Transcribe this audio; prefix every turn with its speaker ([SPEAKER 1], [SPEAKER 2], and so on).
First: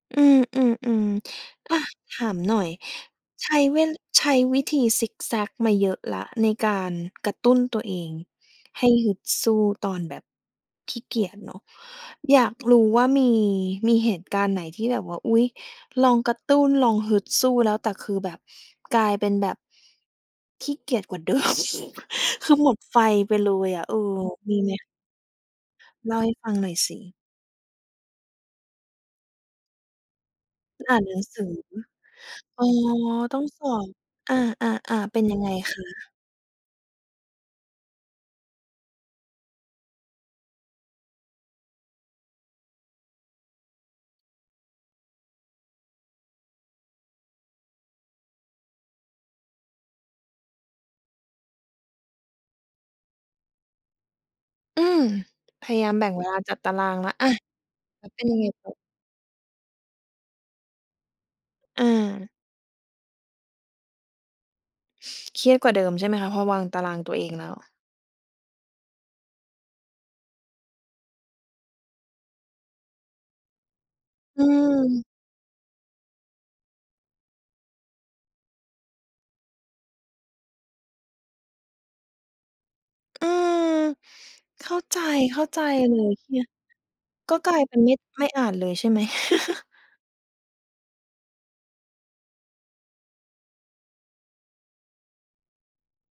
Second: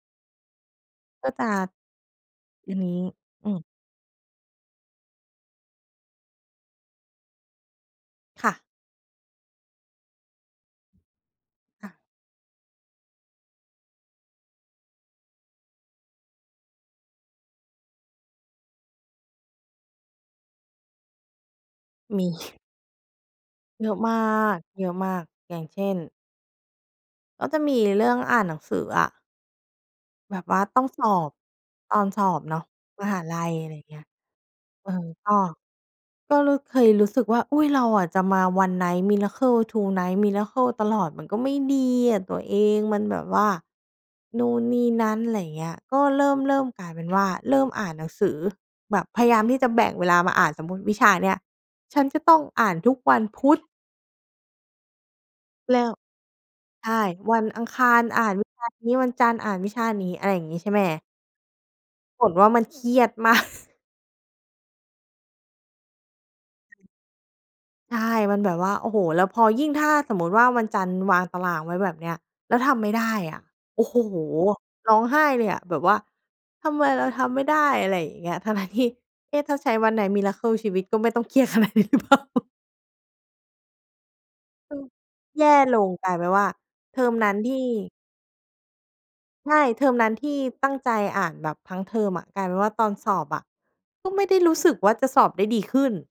[SPEAKER 1] อืม
[SPEAKER 2] ก็ต
[SPEAKER 1] ๆ
[SPEAKER 2] าก
[SPEAKER 1] ๆ อะ ถามหน่อ
[SPEAKER 2] อ
[SPEAKER 1] ย
[SPEAKER 2] ื้อฮือ อ
[SPEAKER 1] ใ
[SPEAKER 2] ื
[SPEAKER 1] ช้
[SPEAKER 2] ม
[SPEAKER 1] เวล ใช้วิธีซิกแซ็กมาเยอะแล้วในการกระตุ้นตัวเอง
[SPEAKER 2] ค่ะ
[SPEAKER 1] ให้ฮึดสู้ตอนแบบ ขี้เกียจเนาะ
[SPEAKER 2] ค่ะ
[SPEAKER 1] อยากรู้ว่า มี มีเหตุการณ์ไหนที่แบบว่า อุ๊ย ลองกระตุ้น ลองฮึดสู้แล้ว แต่คือแบบ กลายเป็นแบบ ขี้เกียจกว่าเดิม
[SPEAKER 2] มี
[SPEAKER 1] คือหมดไฟไปเลยอ
[SPEAKER 2] เ
[SPEAKER 1] ะ
[SPEAKER 2] ยอ
[SPEAKER 1] เอ
[SPEAKER 2] ะ
[SPEAKER 1] อ
[SPEAKER 2] มา
[SPEAKER 1] มี
[SPEAKER 2] ก
[SPEAKER 1] ไหม?
[SPEAKER 2] เยอะมาก อย่างเช่น
[SPEAKER 1] เล่าให้ฟังหน่อยสิ
[SPEAKER 2] ก็จะมีเรื่องอ่านหนังสืออะ แบบว่าต้อง
[SPEAKER 1] อ่า
[SPEAKER 2] ส
[SPEAKER 1] นหนั
[SPEAKER 2] อ
[SPEAKER 1] ง
[SPEAKER 2] บ
[SPEAKER 1] สือ
[SPEAKER 2] ตอนสอบเนา
[SPEAKER 1] อ๋
[SPEAKER 2] ะ
[SPEAKER 1] อ
[SPEAKER 2] มหา
[SPEAKER 1] ต
[SPEAKER 2] ล
[SPEAKER 1] ้อง
[SPEAKER 2] ัย
[SPEAKER 1] ส
[SPEAKER 2] อะ
[SPEAKER 1] อ
[SPEAKER 2] ไร
[SPEAKER 1] บ
[SPEAKER 2] เงี้ย
[SPEAKER 1] อ
[SPEAKER 2] เอ
[SPEAKER 1] า
[SPEAKER 2] อ
[SPEAKER 1] ๆ ๆ เป็น
[SPEAKER 2] ก
[SPEAKER 1] ยั
[SPEAKER 2] ็
[SPEAKER 1] งไงคะ?
[SPEAKER 2] ก็รู้ เคยรู้สึกว่า อุ๊ย เราอะจะมา one night miracle two night miracle ตลอดมันก็ไม่ดีอะตัวเอง มันแบบว่า นู่นนี่นั้น อะไรอย่างเงี้ย ก็เริ่ม ๆ กลายเป็นว่า เริ่มอ่านหนังสือแบบพยายามที่จะแบ่งเวลามาอ่าน สมมุติ วิชาเนี้ย ฉันจะต้องอ่านทุกวันพุธ
[SPEAKER 1] อืม พ
[SPEAKER 2] แล
[SPEAKER 1] ย
[SPEAKER 2] ้
[SPEAKER 1] ายา
[SPEAKER 2] ว
[SPEAKER 1] มแบ่งเวลาจัดตาร
[SPEAKER 2] ใช
[SPEAKER 1] า
[SPEAKER 2] ่
[SPEAKER 1] งแล้ว อา
[SPEAKER 2] วันอังคา
[SPEAKER 1] แ
[SPEAKER 2] ร
[SPEAKER 1] ล้วเ
[SPEAKER 2] อ
[SPEAKER 1] ป
[SPEAKER 2] ่
[SPEAKER 1] ็
[SPEAKER 2] า
[SPEAKER 1] น
[SPEAKER 2] น
[SPEAKER 1] ยัง
[SPEAKER 2] ว
[SPEAKER 1] ไ
[SPEAKER 2] ิ
[SPEAKER 1] ง
[SPEAKER 2] ช
[SPEAKER 1] ต
[SPEAKER 2] า
[SPEAKER 1] ่อ?
[SPEAKER 2] นี้ วันจันทร์อ่านวิชานี้ อะไรอย่างงี้ ใช่ไหม?
[SPEAKER 1] อ
[SPEAKER 2] ผ
[SPEAKER 1] า
[SPEAKER 2] ลว่ามันเครียด มาก
[SPEAKER 1] เครียดกว่าเดิมใช่ไหมคะ? พอวางตารางตัวเองแล้ว
[SPEAKER 2] ใช่ มันแบบว่า โอ้โฮ แล้วพอยิ่งถ้าสมมุติว่า วันจันทร์วางตารางไว้แบบเนี้ย แล้วทำไม่ได้อะ โอ้โฮ
[SPEAKER 1] อ
[SPEAKER 2] ร้อ
[SPEAKER 1] ืม
[SPEAKER 2] งไห้เลยอะ แบบว่า ทำไมเราทำไม่ได้ อะไรอย่างเงี้ย ทั้ง ๆ ที่ เอ๊ะ ถ้าใช้ one night miracle ชีวิตก็ไม่ต้องเครียด ขนาดนี้หรือเปล่า?
[SPEAKER 1] อืม เข
[SPEAKER 2] เ
[SPEAKER 1] ้
[SPEAKER 2] อ
[SPEAKER 1] า
[SPEAKER 2] อ
[SPEAKER 1] ใจ เข
[SPEAKER 2] แ
[SPEAKER 1] ้
[SPEAKER 2] ย
[SPEAKER 1] า
[SPEAKER 2] ่
[SPEAKER 1] ใจ
[SPEAKER 2] ลง
[SPEAKER 1] เล
[SPEAKER 2] ก
[SPEAKER 1] ย
[SPEAKER 2] ลายเป็น
[SPEAKER 1] เน
[SPEAKER 2] ว
[SPEAKER 1] ี่
[SPEAKER 2] ่
[SPEAKER 1] ย
[SPEAKER 2] า เทอมนั
[SPEAKER 1] ก
[SPEAKER 2] ้
[SPEAKER 1] ็
[SPEAKER 2] น
[SPEAKER 1] ก
[SPEAKER 2] ท
[SPEAKER 1] ลา
[SPEAKER 2] ี
[SPEAKER 1] ย
[SPEAKER 2] ่
[SPEAKER 1] เป็น ไม่ ไม่อ่านเลยใช่ไหม?
[SPEAKER 2] ใช่ เทอมนั้นที่ตั้งใจอ่านแบบทั้งเทอมอะ กลายเป็นว่าตอนสอบอะ ก็ไม่ได้รู้สึกว่าจะสอบได้ดีขึ้น